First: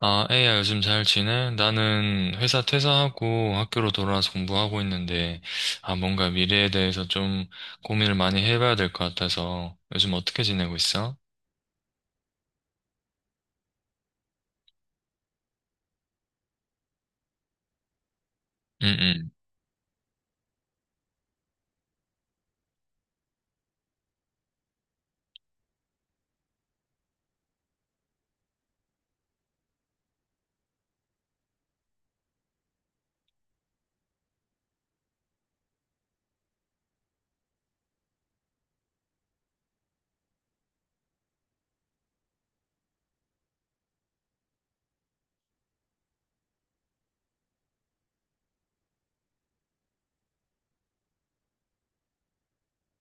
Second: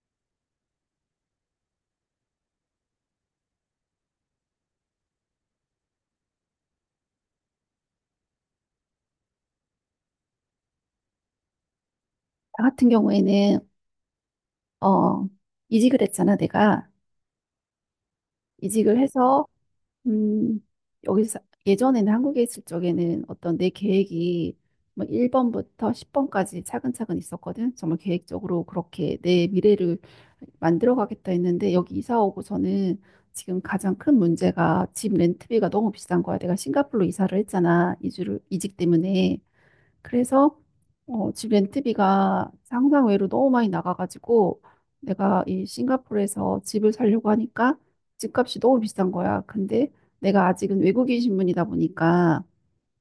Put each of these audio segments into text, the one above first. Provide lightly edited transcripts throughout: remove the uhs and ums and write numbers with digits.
아, 에이야, 요즘 잘 지내? 나는 회사 퇴사하고 학교로 돌아와서 공부하고 있는데, 아, 뭔가 미래에 대해서 좀 고민을 많이 해봐야 될 것 같아서, 요즘 어떻게 지내고 있어? 나 같은 경우에는 어 이직을 했잖아, 내가. 응, 이직을 응, 해서 음 여기서, 예전에는 한국에 있을 적에는 어떤 내 계획이 뭐 1번부터 10번까지 차근차근 있었거든. 정말 계획적으로 그렇게 내 미래를 만들어 가겠다 했는데, 여기 이사 오고서는 지금 가장 큰 문제가 집 렌트비가 너무 비싼 거야. 내가 싱가포르로 이사를 했잖아, 이주를, 이직 때문에. 그래서 집 렌트비가 상상 외로 너무 많이 나가가지고 내가 이 싱가포르에서 집을 살려고 하니까 집값이 너무 비싼 거야. 근데 내가 아직은 외국인 신분이다 보니까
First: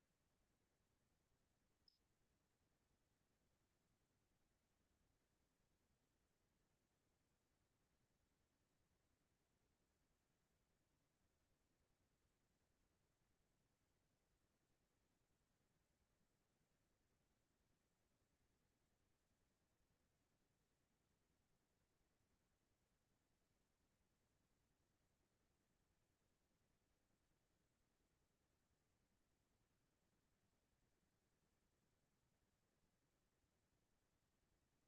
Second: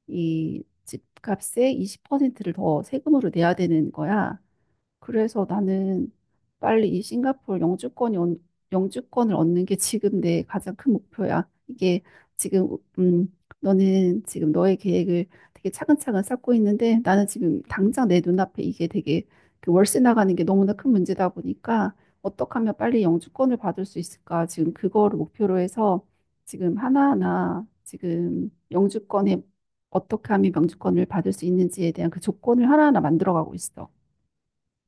이 집값의 20%를 더 세금으로 내야 되는 거야. 그래서 나는 빨리 이 싱가포르 영주권이, 영주권을 얻는 게 지금 내 가장 큰 목표야. 이게 지금 음 너는 지금 너의 계획을 되게 차근차근 쌓고 있는데, 나는 지금 당장 내 눈앞에 이게 되게, 그 월세 나가는 게 너무나 큰 문제다 보니까 어떻게 하면 빨리 영주권을 받을 수 있을까, 지금 그거를 목표로 해서 지금 하나하나, 지금 영주권에 어떻게 하면 영주권을 받을 수 있는지에 대한 그 조건을 하나하나 만들어가고 있어.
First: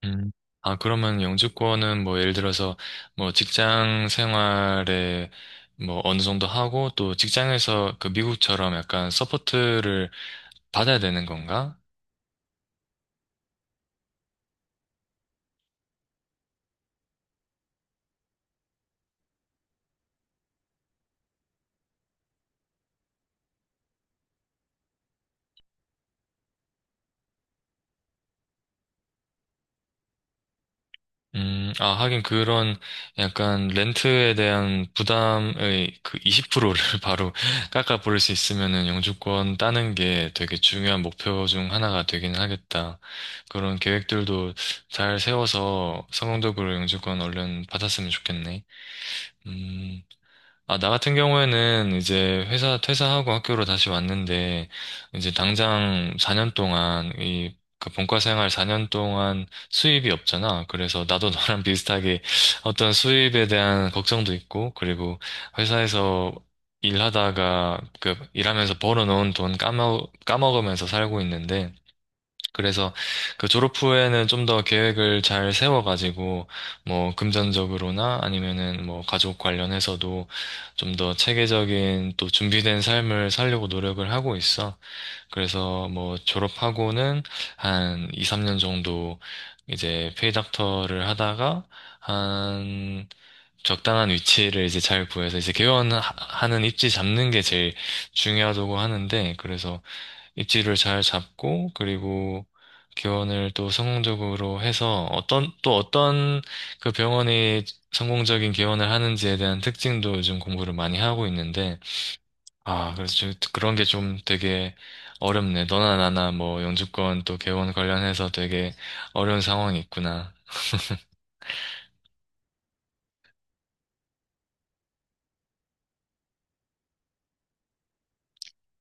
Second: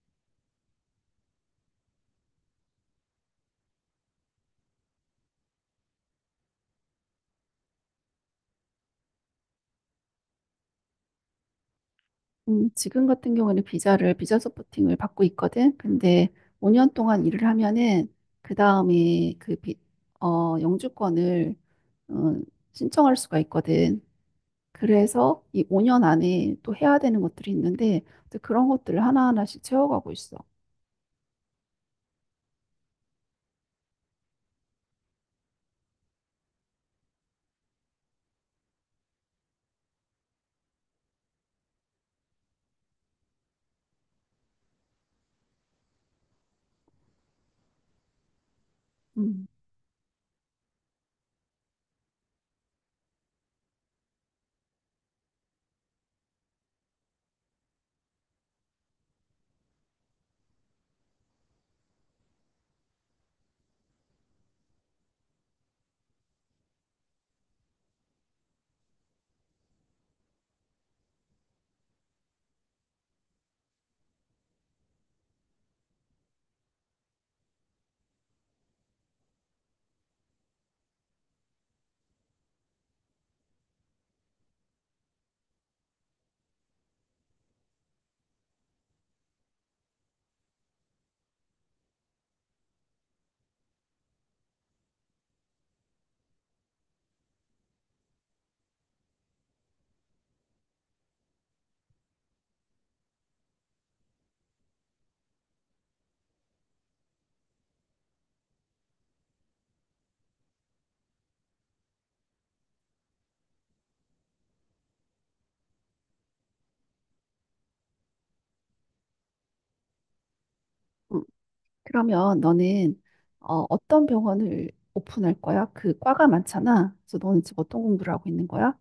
응. 아, 그러면 영주권은 뭐 예를 들어서 뭐 직장 생활에 뭐 어느 정도 하고 또 직장에서 그 미국처럼 약간 서포트를 받아야 되는 건가? 지금 같은 경우에는 비자를, 비자 서포팅을 받고 있거든. 근데 5년 동안 일을 하면은, 그 다음에 그 영주권을, 어, 신청할 수가 있거든. 그래서 이 5년 안에 또 해야 되는 것들이 있는데, 또 그런 것들을 하나하나씩 채워가고 있어. 아, 하긴 그런 약간 렌트에 대한 부담의 그 20%를 바로 깎아버릴 수 있으면은 영주권 따는 게 되게 중요한 목표 중 하나가 되긴 하겠다. 그런 계획들도 잘 세워서 성공적으로 영주권 얼른 받았으면 좋겠네. 음, 음, 아, 나 같은 경우에는 이제 회사 퇴사하고 학교로 다시 왔는데, 이제 당장 4년 동안, 이, 그 본과 생활 4년 동안 수입이 없잖아. 그래서 나도 너랑 비슷하게 어떤 수입에 대한 걱정도 있고, 그리고 회사에서 일하다가, 그, 일하면서 벌어놓은 돈 까먹으면서 살고 있는데, 그래서 그 졸업 후에는 좀 더 계획을 잘 세워가지고 뭐 금전적으로나 아니면은 뭐 가족 관련해서도 좀 더 체계적인 또 준비된 삶을 살려고 노력을 하고 있어. 그래서 뭐 졸업하고는 한 2, 3년 정도 이제 페이닥터를 하다가 한 적당한 위치를 이제 잘 구해서 이제 개원하는 입지 잡는 게 제일 중요하다고 하는데, 그래서 입지를 잘 잡고, 그리고 개원을 또 성공적으로 해서 어떤 또 어떤 그 병원이 성공적인 개원을 하는지에 대한 특징도 요즘 공부를 많이 하고 있는데, 아 그래서 그런 게 좀 되게 어렵네. 너나 나나 뭐 영주권 또 개원 관련해서 되게 어려운 상황이 있구나. 음. 그러면 너는, 어떤 병원을 오픈할 거야? 그 과가 많잖아. 그래서 너는 지금 어떤 공부를 하고 있는 거야?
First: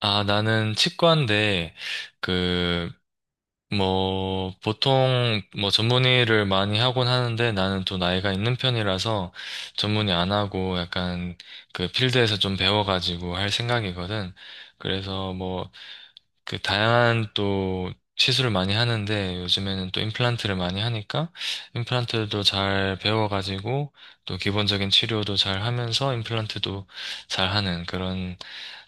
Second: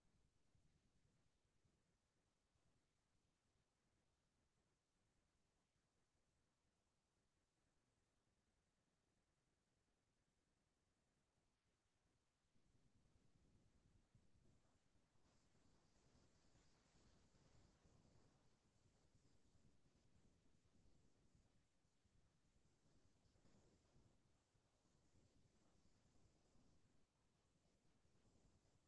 아 나는 치과인데 그 뭐, 보통, 뭐, 전문의를 많이 하곤 하는데, 나는 또 나이가 있는 편이라서 전문의 안 하고 약간 그 필드에서 좀 배워가지고 할 생각이거든. 그래서 뭐, 그 다양한 또 시술을 많이 하는데, 요즘에는 또 임플란트를 많이 하니까 임플란트도 잘 배워가지고 또 기본적인 치료도 잘 하면서 임플란트도 잘 하는 그런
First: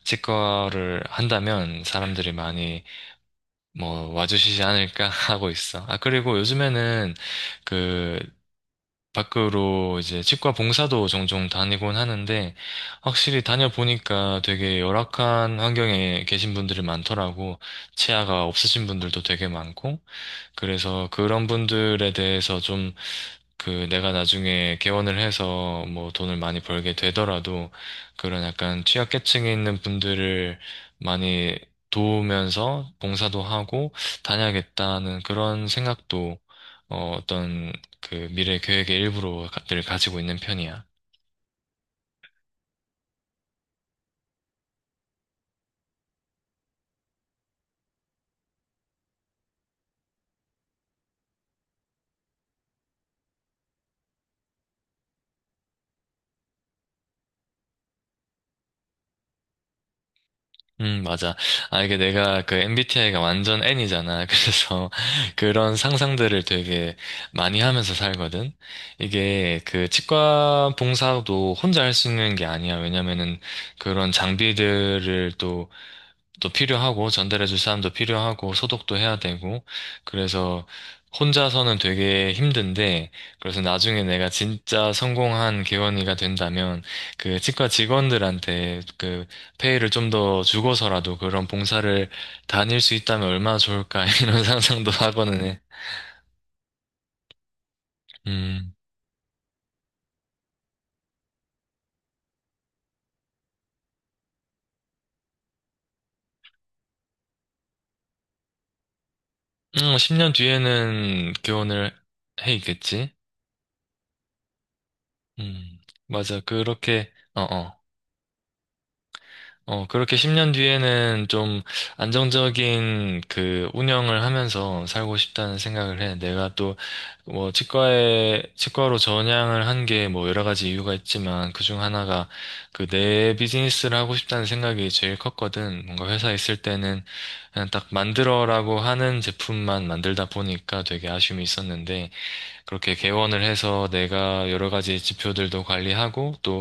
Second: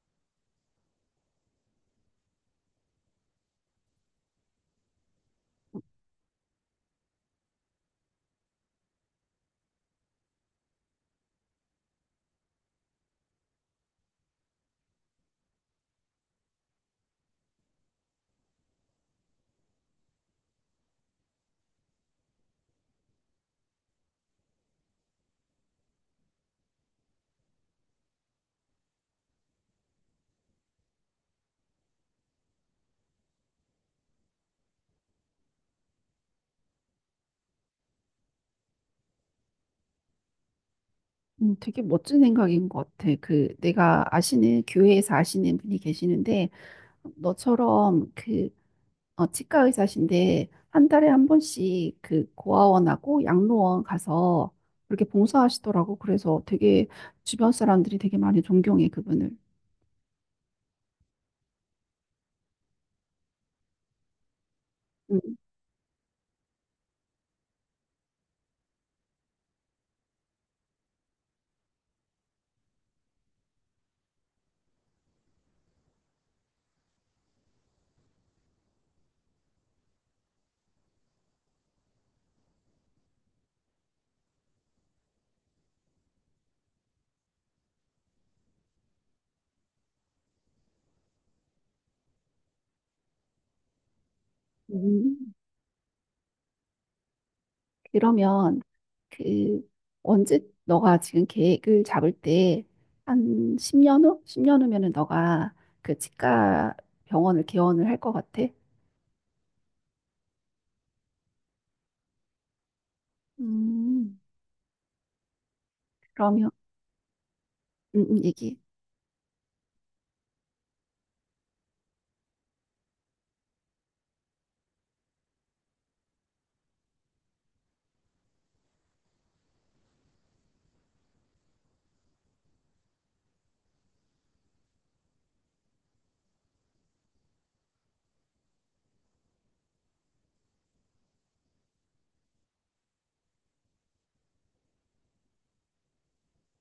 치과를 한다면 사람들이 많이 뭐 와주시지 않을까 하고 있어. 아, 그리고 요즘에는 그 밖으로 이제 치과 봉사도 종종 다니곤 하는데, 확실히 다녀보니까 되게 열악한 환경에 계신 분들이 많더라고. 치아가 없으신 분들도 되게 많고. 그래서 그런 분들에 대해서 그 내가 나중에 개원을 해서 뭐 돈을 많이 벌게 되더라도 그런 약간 취약계층에 있는 분들을 많이 도우면서 봉사도 하고 다녀야겠다는 그런 생각도, 어떤 그 미래 계획의 일부로 늘 가지고 있는 편이야. 되게 멋진 생각인 것 같아. 그 내가 아시는 교회에서 아시는 분이 계시는데, 너처럼 그, 치과 의사신데 한 달에 한 번씩 그 고아원하고 양로원 가서 그렇게 봉사하시더라고. 그래서 되게 주변 사람들이 되게 많이 존경해, 그분을. 맞아. 아, 이게 내가 그 MBTI가 완전 N이잖아. 그래서 음, 그런 상상들을 되게 많이 하면서 살거든. 이게 그 치과 봉사도 혼자 할 수 있는 게 아니야. 왜냐면은 그런 장비들을 또 필요하고, 전달해줄 사람도 필요하고, 소독도 해야 되고, 그래서 혼자서는 되게 힘든데, 그래서 나중에 내가 진짜 성공한 개원이가 된다면 그 치과 직원들한테 그 페이를 좀 더 주고서라도 그런 봉사를 다닐 수 있다면 얼마나 좋을까 이런 상상도 음. 하고는 해. 그러면 음, 그 언제, 너가 지금 계획을 잡을 때 한 10년 후? 10년 후면은 너가 그 치과 병원을 개원을 할 것 같아? 10년 뒤에는 개원을 해 있겠지? 음, 음, 맞아. 그러면, 그렇게, 어어. 얘기해. 그렇게 10년 뒤에는 좀 안정적인 그 운영을 하면서 살고 싶다는 생각을 해. 내가 또 뭐 치과로 전향을 한 게 뭐 여러 가지 이유가 있지만 그 중 하나가 그 내 비즈니스를 하고 싶다는 생각이 제일 컸거든. 뭔가 회사에 있을 때는 그냥 딱 만들어라고 하는 제품만 만들다 보니까 되게 아쉬움이 있었는데, 그렇게 개원을 해서 내가 여러 가지 지표들도 관리하고 또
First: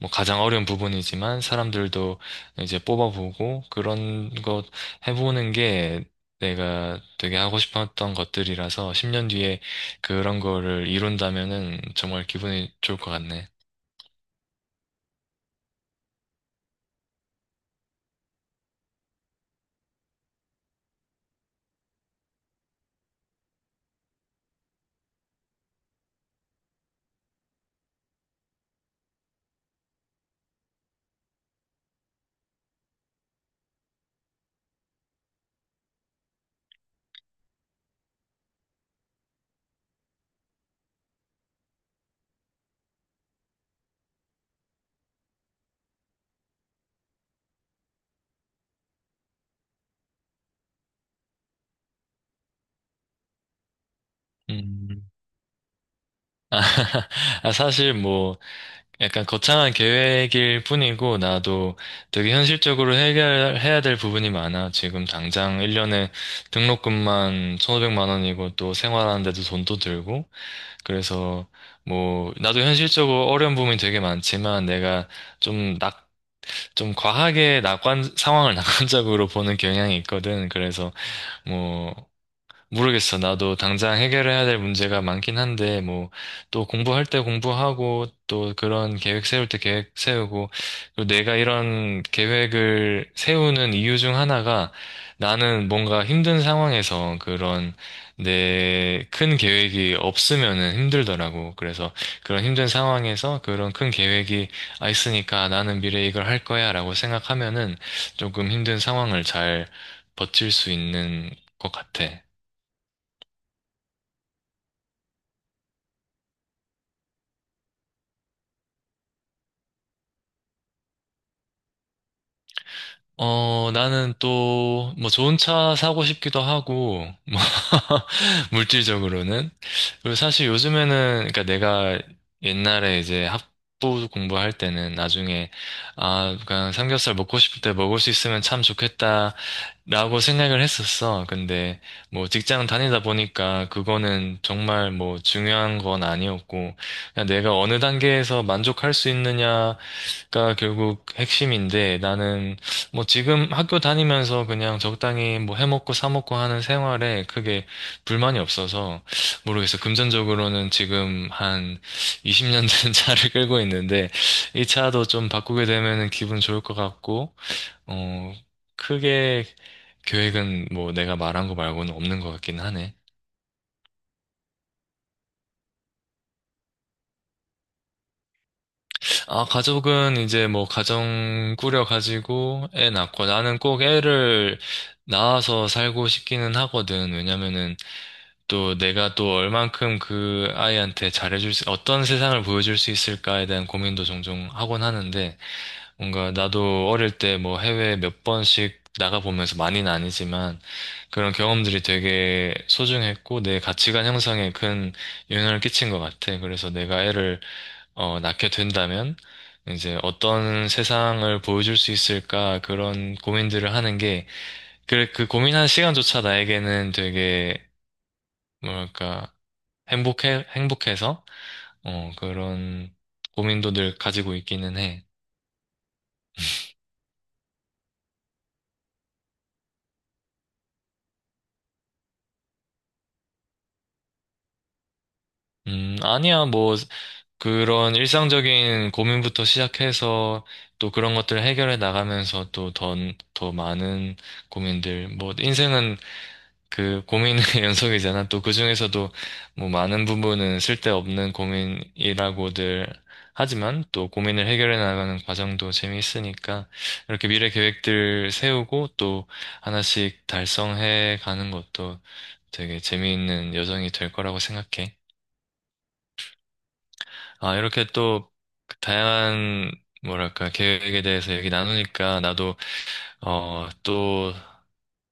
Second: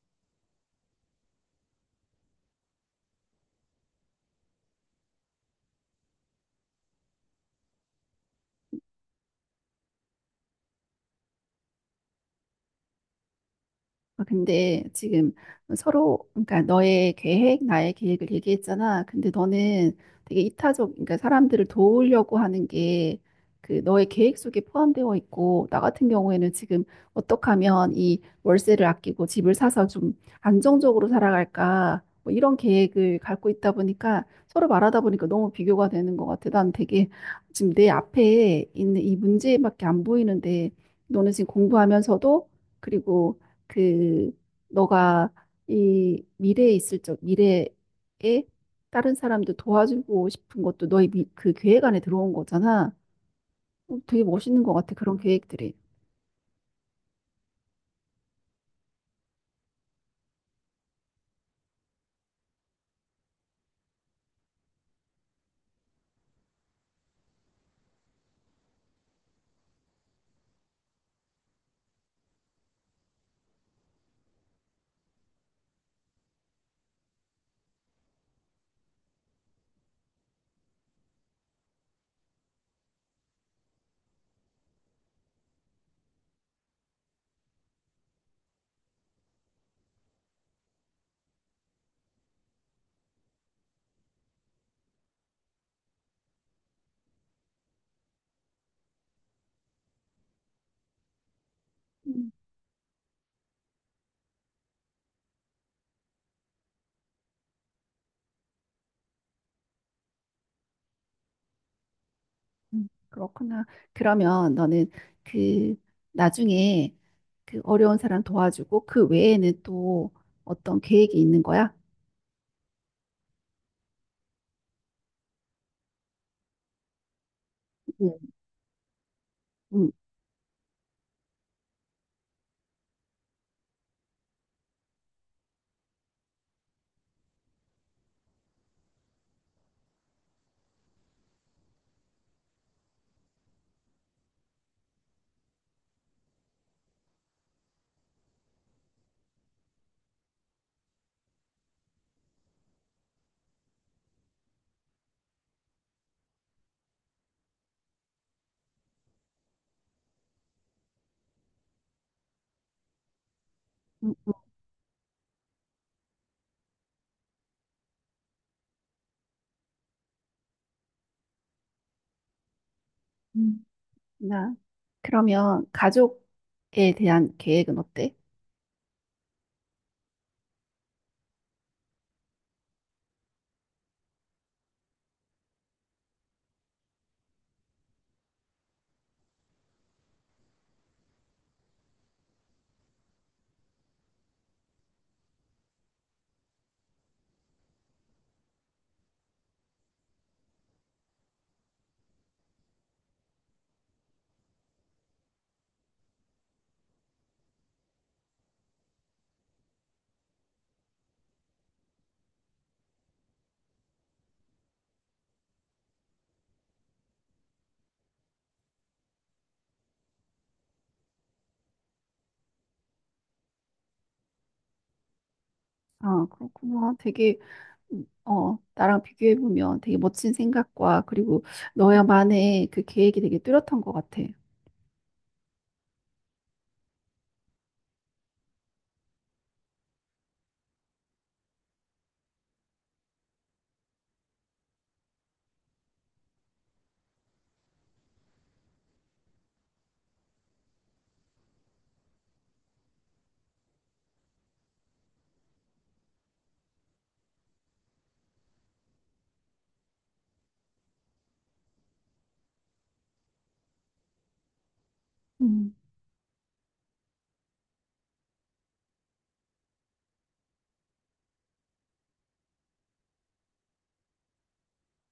뭐 가장 어려운 부분이지만 사람들도 이제 뽑아보고 그런 것 해보는 게 내가 되게 하고 싶었던 것들이라서 10년 뒤에 그런 거를 이룬다면은 정말 기분이 좋을 것 같네. 아, 근데 지금 서로, 그러니까 너의 계획, 나의 계획을 얘기했잖아. 근데 너는 되게 이타적, 그러니까 사람들을 도우려고 하는 게 그 너의 계획 속에 포함되어 있고, 나 같은 경우에는 지금 어떻게 하면 이 월세를 아끼고 집을 사서 좀 안정적으로 살아갈까, 뭐 이런 계획을 갖고 있다 보니까, 서로 말하다 보니까 너무 비교가 되는 것 같아. 난 되게 지금 내 앞에 있는 이 문제밖에 안 보이는데, 너는 지금 공부하면서도, 그리고 그 너가 이 미래에 있을 적, 미래에 다른 사람도 도와주고 싶은 것도 너의 미, 그 계획 안에 들어온 거잖아. 어, 되게 멋있는 것 같아, 음. 그런 계획들이. 아, 아, 사실 뭐, 약간 거창한 계획일 뿐이고, 나도 되게 현실적으로 해결해야 될 부분이 많아. 지금 당장 1년에 등록금만 1,500만 원이고, 또 생활하는데도 돈도 들고, 그래서 뭐, 나도 현실적으로 어려운 부분이 되게 많지만, 내가 좀 낙, 좀 과하게 상황을 낙관적으로 보는 경향이 있거든. 그래서 뭐, 모르겠어. 나도 당장 해결해야 될 문제가 많긴 한데, 뭐, 또 공부할 때 공부하고, 또 그런 계획 세울 때 계획 세우고, 또 내가 이런 계획을 세우는 이유 중 하나가, 나는 뭔가 힘든 상황에서 그런 내 큰 계획이 없으면은 힘들더라고. 그래서 음, 그런 힘든 상황에서 그런 큰 계획이 있으니까 나는 미래에 이걸 할 거야 라고 생각하면은 조금 힘든 상황을 잘 버틸 수 있는 것 같아. 그렇구나. 그러면 너는 그 나중에 그 어려운 사람 도와주고 그 외에는 또 어떤 계획이 있는 거야? 나는 또, 뭐, 좋은 차 사고 싶기도 하고, 뭐, 네. 물질적으로는. 음, 그리고 사실 요즘에는, 그러니까 내가 옛날에 이제 학부 공부할 때는 나중에, 그냥 삼겹살 먹고 싶을 때 먹을 수 있으면 참 좋겠다, 라고 생각을 했었어. 근데, 뭐, 직장 다니다 보니까 그거는 정말 뭐, 중요한 건 아니었고, 그냥 내가 어느 단계에서 만족할 수 있느냐, 가 결국 핵심인데, 나는 뭐 지금 학교 다니면서 그냥 적당히 뭐 해먹고 사먹고 하는 생활에 크게 불만이 없어서 모르겠어. 금전적으로는 지금 한 20년 된 차를 끌고 있는데, 음, 음. 이 차도 좀 바꾸게 되면은 기분 좋을 것 같고, 어 크게 계획은 뭐 내가 말한 거 말고는 없는 것 같긴 하네. 음. 나, 그러면 가족에 대한 계획은 어때? 아, 가족은 이제 뭐 가정 꾸려가지고 애 낳고, 나는 꼭 애를 낳아서 살고 싶기는 하거든. 왜냐면은 또 내가 또 얼만큼 그 아이한테 잘해줄 수, 어떤 세상을 보여줄 수 있을까에 대한 고민도 종종 하곤 하는데, 뭔가 나도 어릴 때 뭐 해외 몇 번씩 나가보면서, 많이는 아니지만 그런 경험들이 되게 소중했고 내 가치관 형성에 큰 영향을 끼친 것 같아. 그래서 내가 애를 낳게 된다면 이제 어떤 세상을 보여줄 수 있을까, 그런 고민들을 하는 게, 그 고민하는 시간조차 나에게는 되게, 뭐랄까, 행복해서, 그런 고민도 늘 가지고 있기는 해. 아, 그렇구나. 되게 나랑 비교해보면 되게 멋진 생각과, 그리고 너야만의 그 계획이 되게 뚜렷한 것 같아. 아니야, 뭐, 그런 일상적인 고민부터 시작해서 또 그런 것들을 해결해 나가면서 또 더 많은 고민들, 뭐, 인생은 그 고민의 연속이잖아. 또 그중에서도 뭐 많은 부분은 쓸데없는 고민이라고들 하지만, 또 고민을 해결해 나가는 과정도 재미있으니까 이렇게 미래 계획들 세우고 또 하나씩 달성해 가는 것도 되게 재미있는 여정이 될 거라고 생각해. 음. 아, 이렇게 또 다양한 뭐랄까 계획에 대해서 얘기 나누니까 나도, 또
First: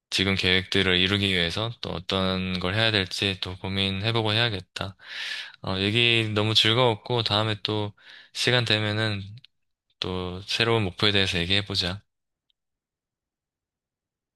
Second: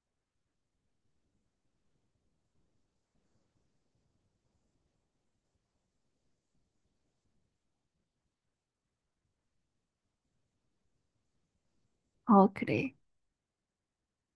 지금 계획들을 이루기 위해서 또 어떤 걸 해야 될지 또 고민해보고 해야겠다. 얘기 너무 즐거웠고, 다음에 또 시간 되면은 또 새로운 목표에 대해서 얘기해보자. 어, 그래.